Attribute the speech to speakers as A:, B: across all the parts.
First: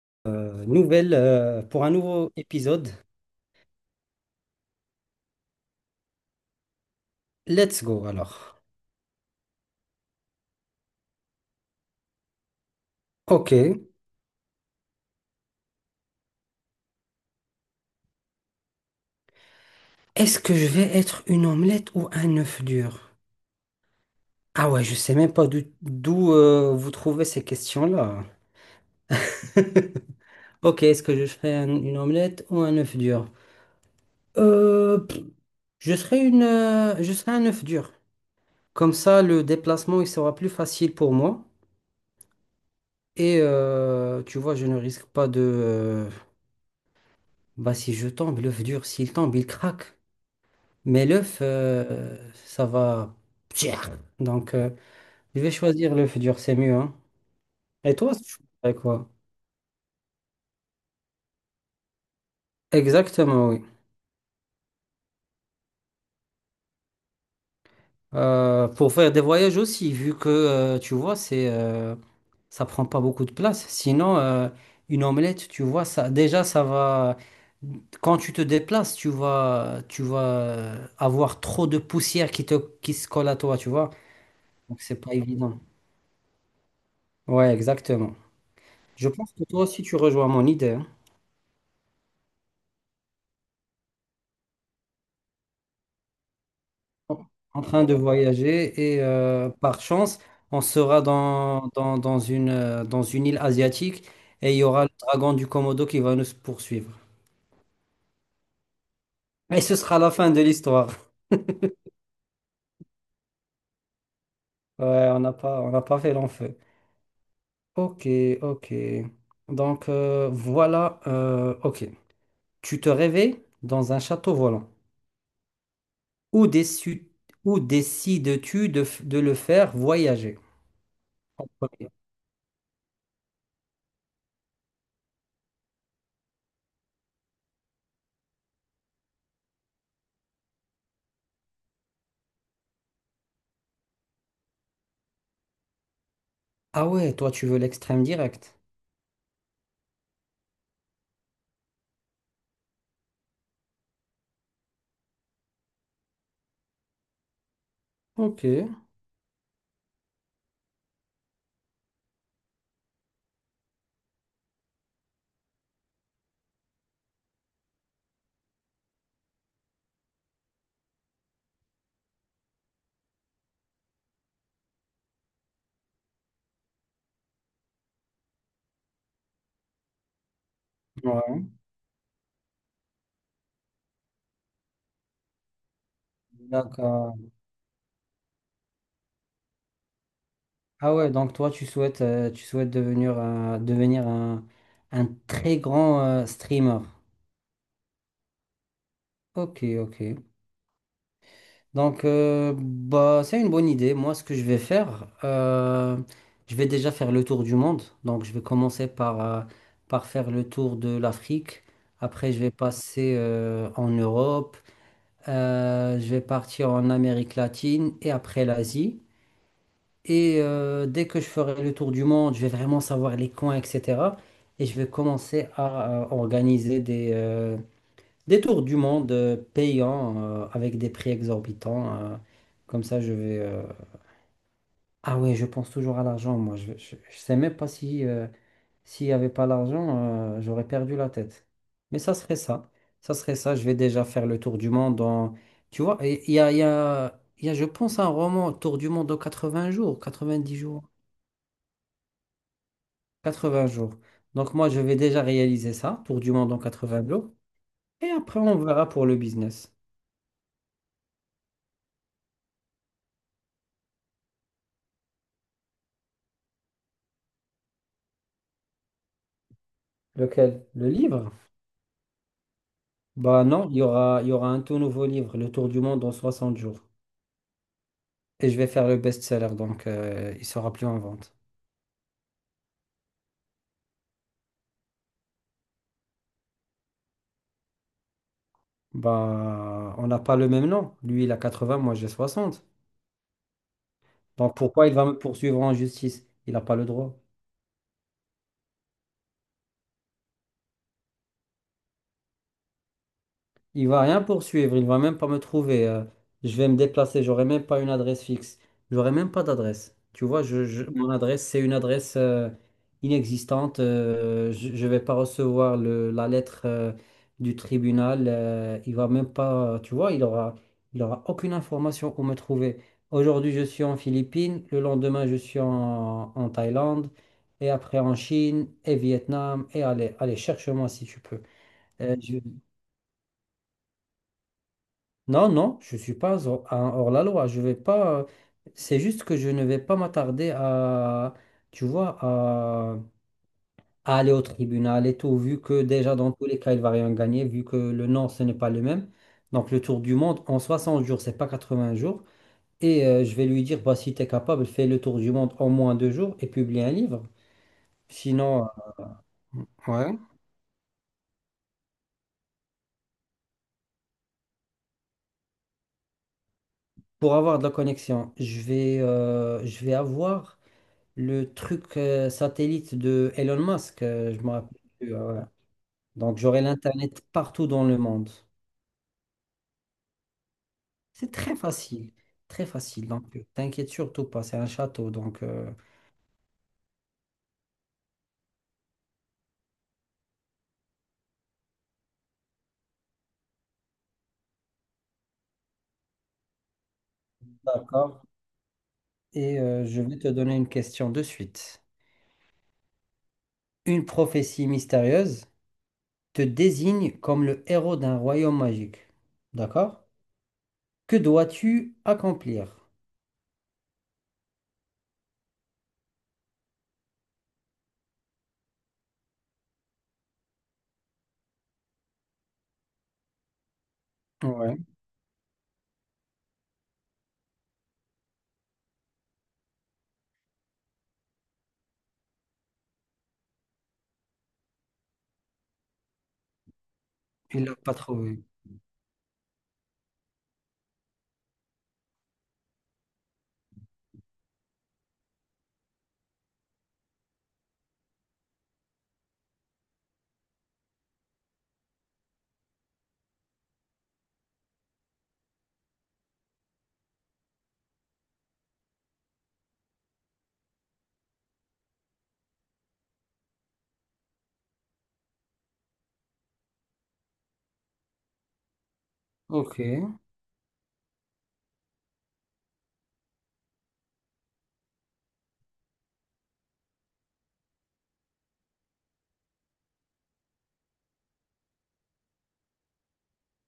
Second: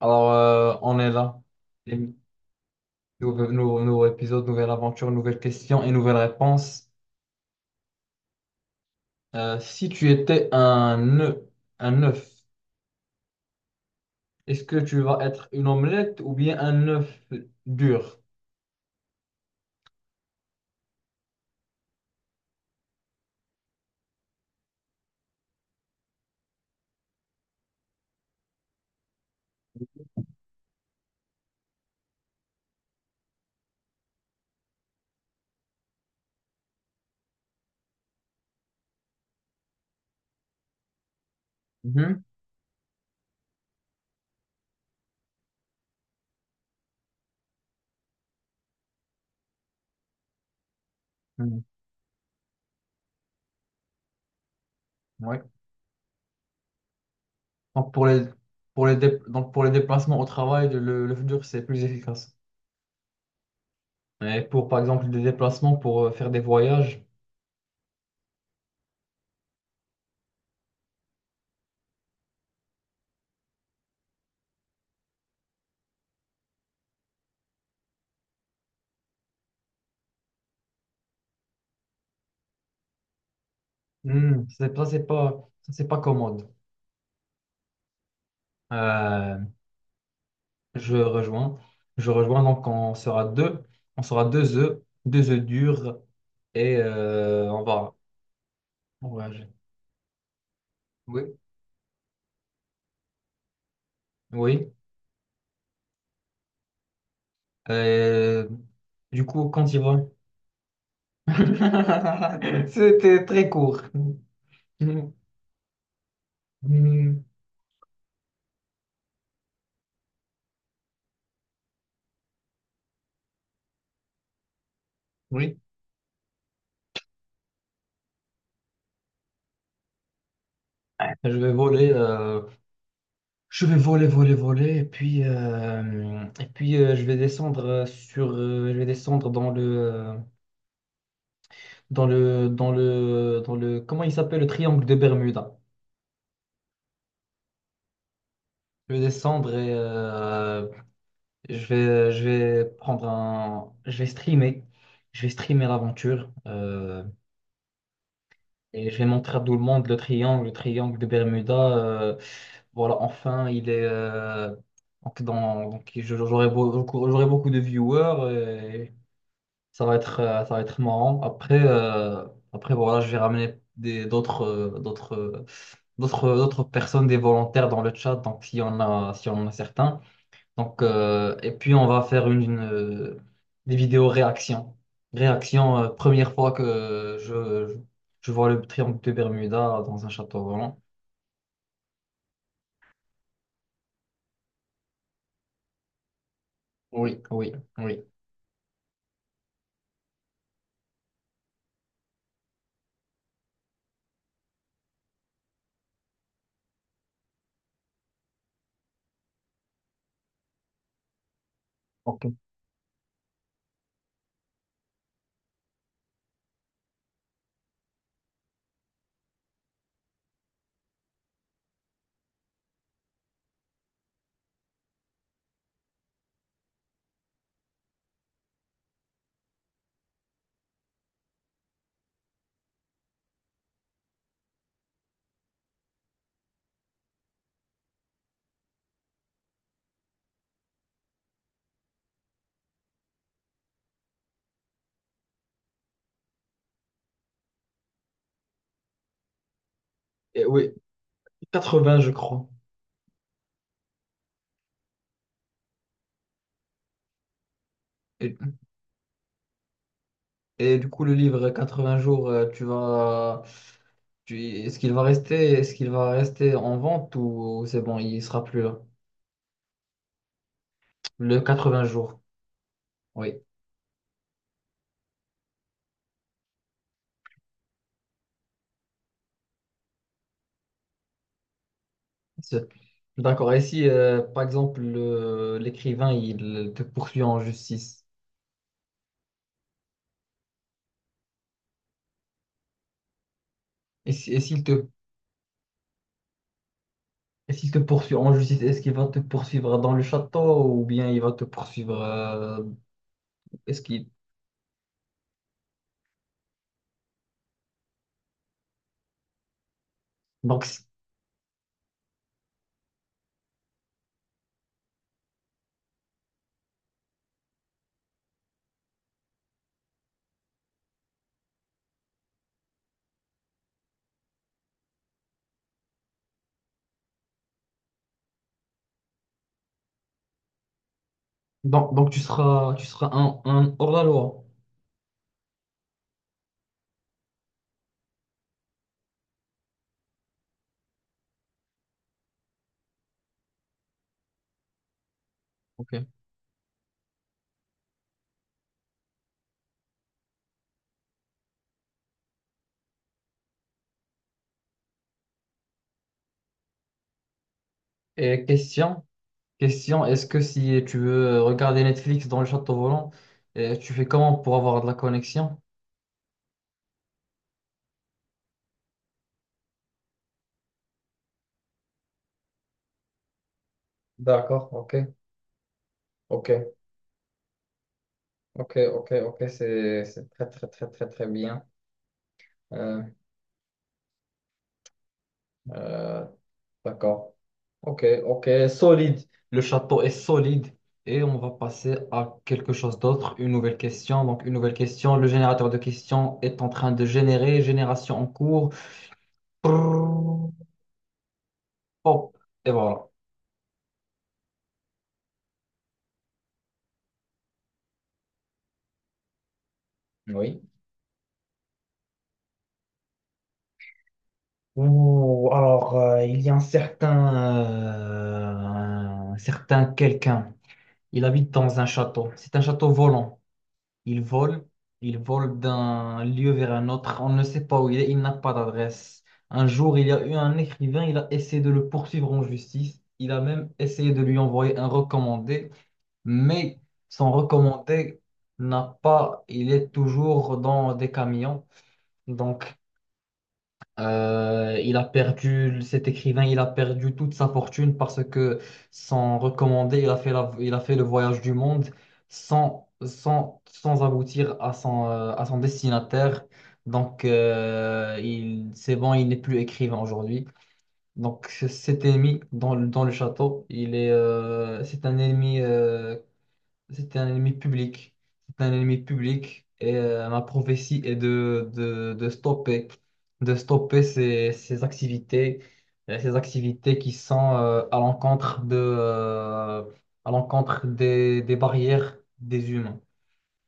A: Alors, on est
B: Nouvelle,
A: là.
B: pour un nouveau épisode.
A: Nouveau épisode, nouvelle aventure, nouvelle question et nouvelle réponse.
B: Let's go alors.
A: Si tu étais un œuf, un œuf,
B: Ok.
A: est-ce que tu vas être une omelette ou bien un œuf dur?
B: Est-ce que je vais être une omelette ou un œuf dur? Ah ouais, je sais même pas d'où vous trouvez ces questions-là. Ok, est-ce que je ferai une omelette ou un œuf dur? Pff, je serai une, je serai un œuf dur. Comme ça, le déplacement il sera plus facile pour moi.
A: Mhm,
B: Et tu vois, je ne risque pas de bah, si je tombe, l'œuf dur, s'il tombe, il craque. Mais l'œuf,
A: mhm,
B: ça va. Donc, je
A: ouais.
B: vais choisir l'œuf dur, c'est mieux, hein.
A: Donc
B: Et toi, tu choisirais quoi?
A: donc pour les déplacements au travail, l'œuf dur, c'est plus efficace.
B: Exactement, oui.
A: Et pour, par exemple, des déplacements pour faire des voyages.
B: Pour faire des voyages aussi, vu que, tu vois, c'est, ça prend pas beaucoup de place. Sinon, une omelette, tu vois, ça, déjà, ça va. Quand tu te déplaces, tu vas avoir trop de poussière qui se colle à toi, tu vois.
A: Hmm,
B: Donc, c'est pas évident.
A: ça, c'est pas commode.
B: Ouais, exactement. Je pense
A: Euh,
B: que toi aussi, tu rejoins mon idée, hein.
A: Je rejoins. Je rejoins. Donc, on sera deux. On sera deux œufs durs. Et
B: en
A: on
B: en train
A: va.
B: de voyager et
A: on va- je-
B: par chance, on sera
A: Oui.
B: dans une île asiatique et il y
A: Oui.
B: aura le dragon du Komodo qui va nous poursuivre.
A: Euh, du coup,
B: Et
A: quand
B: ce
A: il va.
B: sera la fin de l'histoire.
A: C'était très court.
B: Ouais, on n'a pas fait long feu.
A: Hmm.
B: Ok, ok. Donc voilà, ok. Tu te réveilles dans un château volant.
A: Oui.
B: Où, déçu- où décides-tu de, de le faire voyager?
A: Je
B: En
A: vais
B: premier.
A: voler. Je vais voler, voler, voler. Et puis, je vais descendre sur. Je vais descendre dans le. Dans le. Comment il s'appelle? Le triangle de Bermuda.
B: Ah ouais, toi tu veux l'extrême direct.
A: Je vais descendre et je vais prendre un. Je vais streamer. Je vais streamer l'aventure.
B: Ok. Ouais,
A: Et je vais montrer à tout le monde le triangle de Bermuda. Voilà, enfin, il est. Donc, dans, j'aurai beaucoup de viewers et ça va être marrant. Après, après voilà, je vais ramener d'autres, d'autres personnes, des volontaires dans le chat. Donc, s'il y en a certains. Donc, et puis on va faire des vidéos réaction. Réaction, première fois
B: d'accord.
A: que je vois le triangle de Bermuda dans un château volant.
B: Ah ouais, donc toi, tu souhaites devenir, devenir un très grand streamer.
A: Oui, oui, oui.
B: Ok, ok. Donc, bah, c'est une bonne idée. Moi, ce que je vais faire, je vais déjà faire le tour du monde. Donc, je vais commencer par, par faire le tour de l'Afrique.
A: Ok.
B: Après, je vais passer en Europe. Je vais partir en Amérique latine et après l'Asie. Et dès que je ferai le tour du monde, je vais vraiment savoir les coins, etc. Et je vais commencer à, organiser des tours du monde payants avec des prix exorbitants. Comme ça, je vais... ah ouais, je pense toujours à l'argent, moi. Je sais même pas si, s'il n'y avait pas l'argent, j'aurais perdu la tête. Mais ça serait ça. Ça serait ça. Je vais déjà faire le tour du monde en... Tu vois, il y a, je pense, un roman, Tour du monde en 80 jours,
A: Et
B: quatre-vingt-dix
A: oui,
B: jours.
A: 80, je crois.
B: 80 jours. Donc moi, je vais déjà réaliser ça, tour du monde en 80 jours. Et
A: Et,
B: après, on verra pour le business.
A: et du coup, le livre 80 jours, est-ce qu'il va rester, est-ce qu'il va rester en vente ou c'est bon, il sera plus là?
B: Lequel? Le livre?
A: Le 80 jours. Oui.
B: Bah non, il y aura un tout nouveau livre, Le Tour du monde en 60 jours. Et je vais faire le best-seller, donc il sera plus en vente.
A: C'est- D'accord. Et si, par exemple, l'écrivain, il te poursuit en justice,
B: Bah, on n'a pas le même nom. Lui, il a 80, moi j'ai 60.
A: et si-
B: Donc pourquoi il va me poursuivre en justice? Il n'a pas le droit.
A: et s'il te poursuit en justice, est-ce qu'il va te poursuivre dans le château ou bien il va te poursuivre, est-ce
B: Il va
A: qu'il...
B: rien poursuivre, il va même pas me trouver. Je vais me déplacer, j'aurai même pas une adresse fixe. J'aurai même pas d'adresse. Tu vois,
A: Donc, c-
B: mon adresse, c'est une adresse inexistante. Je vais pas recevoir le, la lettre du tribunal. Il va même pas, tu vois, il aura aucune information où me trouver. Aujourd'hui, je suis en Philippines. Le lendemain, en Thaïlande. Et après en Chine et Vietnam. Et allez, allez, cherche-moi si tu peux.
A: donc,
B: Euh, je-
A: tu seras un hors la loi.
B: Non, non, je ne suis pas un hors-la-loi. Je vais pas. C'est juste que je ne vais pas m'attarder à, tu vois, à aller au tribunal et tout, vu que
A: Ok.
B: déjà dans tous les cas, il va rien gagner, vu que le nom, ce n'est pas le même. Donc le tour du monde en 60 jours, c'est pas 80 jours. Et je vais lui dire, bah, si tu es capable, fais le tour du monde en moins deux jours et publie un livre.
A: Et
B: Sinon,
A: question, question,
B: ouais.
A: est-ce que si tu veux regarder Netflix dans le château volant, tu fais comment pour avoir de la connexion?
B: Pour avoir de la connexion, je vais avoir le truc satellite de Elon Musk, je me
A: D'accord,
B: rappelle
A: ok,
B: plus. Voilà. Donc j'aurai
A: ok,
B: l'Internet partout dans le monde.
A: ok, ok, ok, c'est très très très très très
B: C'est très
A: bien.
B: facile, très
A: Euh,
B: facile. Donc t'inquiète surtout pas, c'est un château. Donc
A: euh, d'accord. Ok, ok, solide. Le château est solide. Et on va passer à quelque chose d'autre, une nouvelle question. Donc, une nouvelle question. Le générateur de questions est en train de générer. Génération
B: d'accord.
A: en cours.
B: Et je vais te
A: Prrrr.
B: donner une question de suite.
A: Hop. Et voilà.
B: Une prophétie mystérieuse te désigne comme le héros d'un royaume magique. D'accord?
A: Oui.
B: Que dois-tu accomplir?
A: Ouh, alors, il y a un certain, un certain quelqu'un. Il habite dans un château. C'est un château volant. Il vole,
B: Ouais,
A: il vole d'un lieu vers un autre. On ne sait pas où il est, il n'a pas d'adresse. Un jour, il y a eu un écrivain, il a essayé de le poursuivre en justice. Il a même essayé de lui envoyer un recommandé, mais son
B: il l'a pas
A: recommandé
B: trouvé.
A: n'a pas, il est toujours dans des camions. Donc, il a perdu, cet écrivain, il a perdu toute sa fortune parce que sans recommander, il a fait le voyage du monde sans aboutir à son destinataire. Donc, il, c'est bon, il n'est plus écrivain aujourd'hui. Donc, cet ennemi dans, dans le château, c'est un ennemi c'était un ennemi public. C'était un ennemi public
B: Ok,
A: et ma prophétie est de, de stopper ces activités qui sont à l'encontre de, à l'encontre des barrières des humains.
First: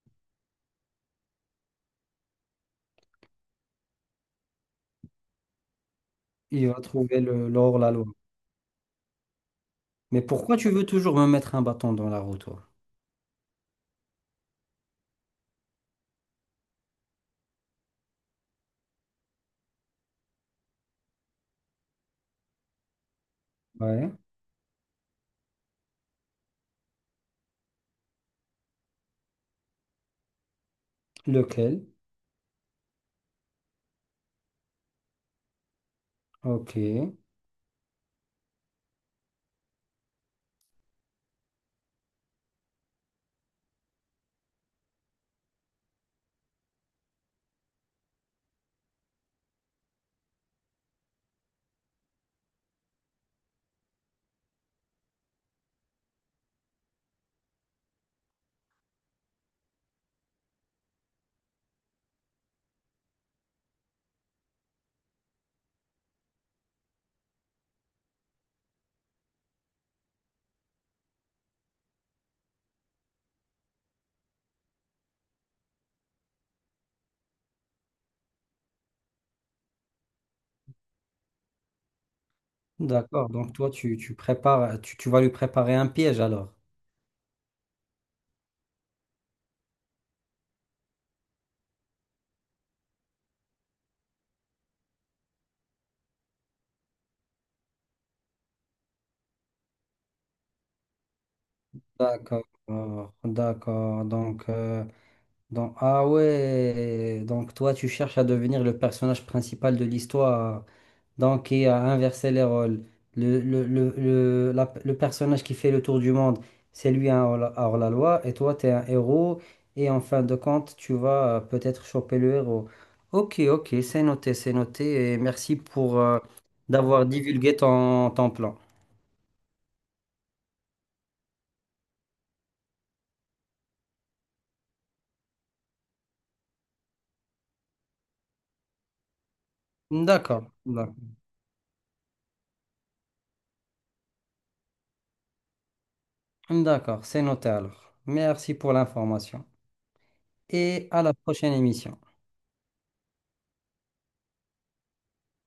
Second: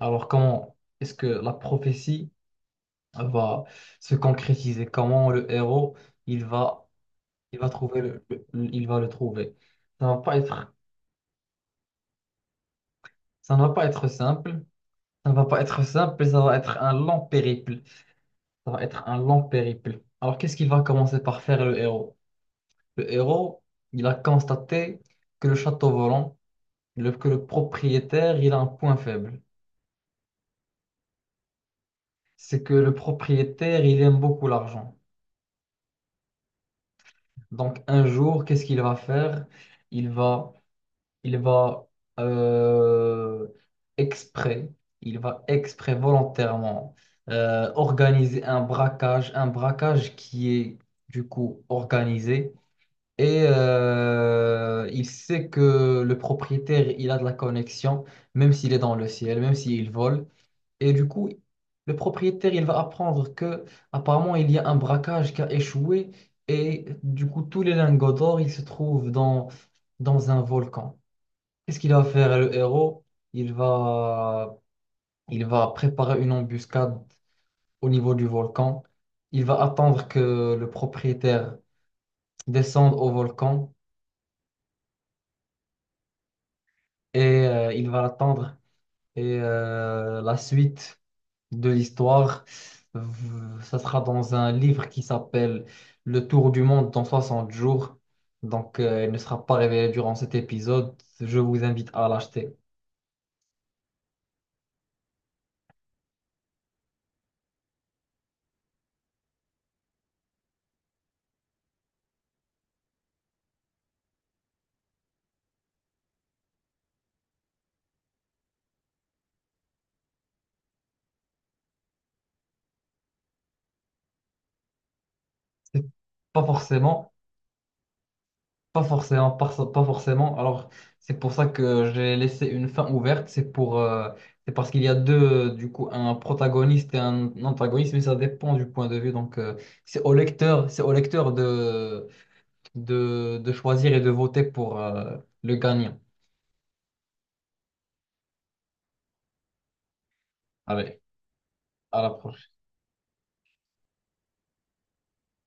A: Alors comment est-ce que la prophétie va se concrétiser? Comment le héros il
B: il va
A: va,
B: trouver le
A: il va
B: l'or la.
A: trouver il va le trouver? Ça va
B: Mais
A: pas
B: pourquoi tu
A: être,
B: veux toujours me mettre un bâton dans la roue, toi?
A: ça ne va pas être simple. Ça ne va pas être simple, ça va être un long périple. Ça va être un long périple. Alors, qu'est-ce qu'il va commencer par faire le héros? Le héros, il
B: Ouais.
A: a constaté que le château volant, que le propriétaire, il a un point faible.
B: Lequel?
A: C'est que le propriétaire, il aime beaucoup l'argent.
B: Ok.
A: Donc, un jour, qu'est-ce qu'il va faire? Il va il va euh, exprès, il va exprès volontairement organiser un braquage qui est du coup organisé. Et il sait que le propriétaire, il a de la connexion, même s'il est dans le ciel, même s'il vole. Et du coup, le propriétaire, il va apprendre que apparemment il y a un braquage qui a échoué. Et du coup, tous les lingots d'or, ils se trouvent dans, dans un volcan. Qu'est-ce qu'il va faire le héros? Il va, il va préparer une embuscade au niveau du volcan. Il va attendre que le propriétaire descende au
B: D'accord. Donc
A: volcan
B: toi, tu prépares, tu vas lui préparer un piège alors.
A: et il va l'attendre. Et la suite de l'histoire, ça sera dans un livre qui s'appelle Le Tour du monde dans 60 jours. Donc, il ne sera pas révélé durant cet épisode. Je vous invite à
B: D'accord.
A: l'acheter.
B: D'accord. Donc, ah ouais. Donc toi, tu cherches à devenir le personnage principal de l'histoire. Donc, il a inversé les rôles. Le personnage qui fait le tour du monde, c'est lui un hors-la-loi, et toi, tu es un héros, et en fin de compte, tu vas peut-être choper le héros. Ok, ok, c'est noté, et merci
A: C'est
B: pour
A: Pas
B: d'avoir
A: forcément.
B: divulgué ton, ton plan.
A: Pas forcément, pas forcément. Alors, c'est pour ça que j'ai laissé une fin ouverte. C'est pour, c'est parce qu'il y a deux, du coup, un protagoniste et un antagoniste, mais ça dépend du point de vue. Donc,
B: D'accord,
A: c'est au
B: d'accord,
A: lecteur de, de choisir et de voter pour, le gagnant.
B: d'accord, c'est noté alors. Merci pour l'information, et
A: Allez,
B: à la prochaine émission.
A: à la prochaine.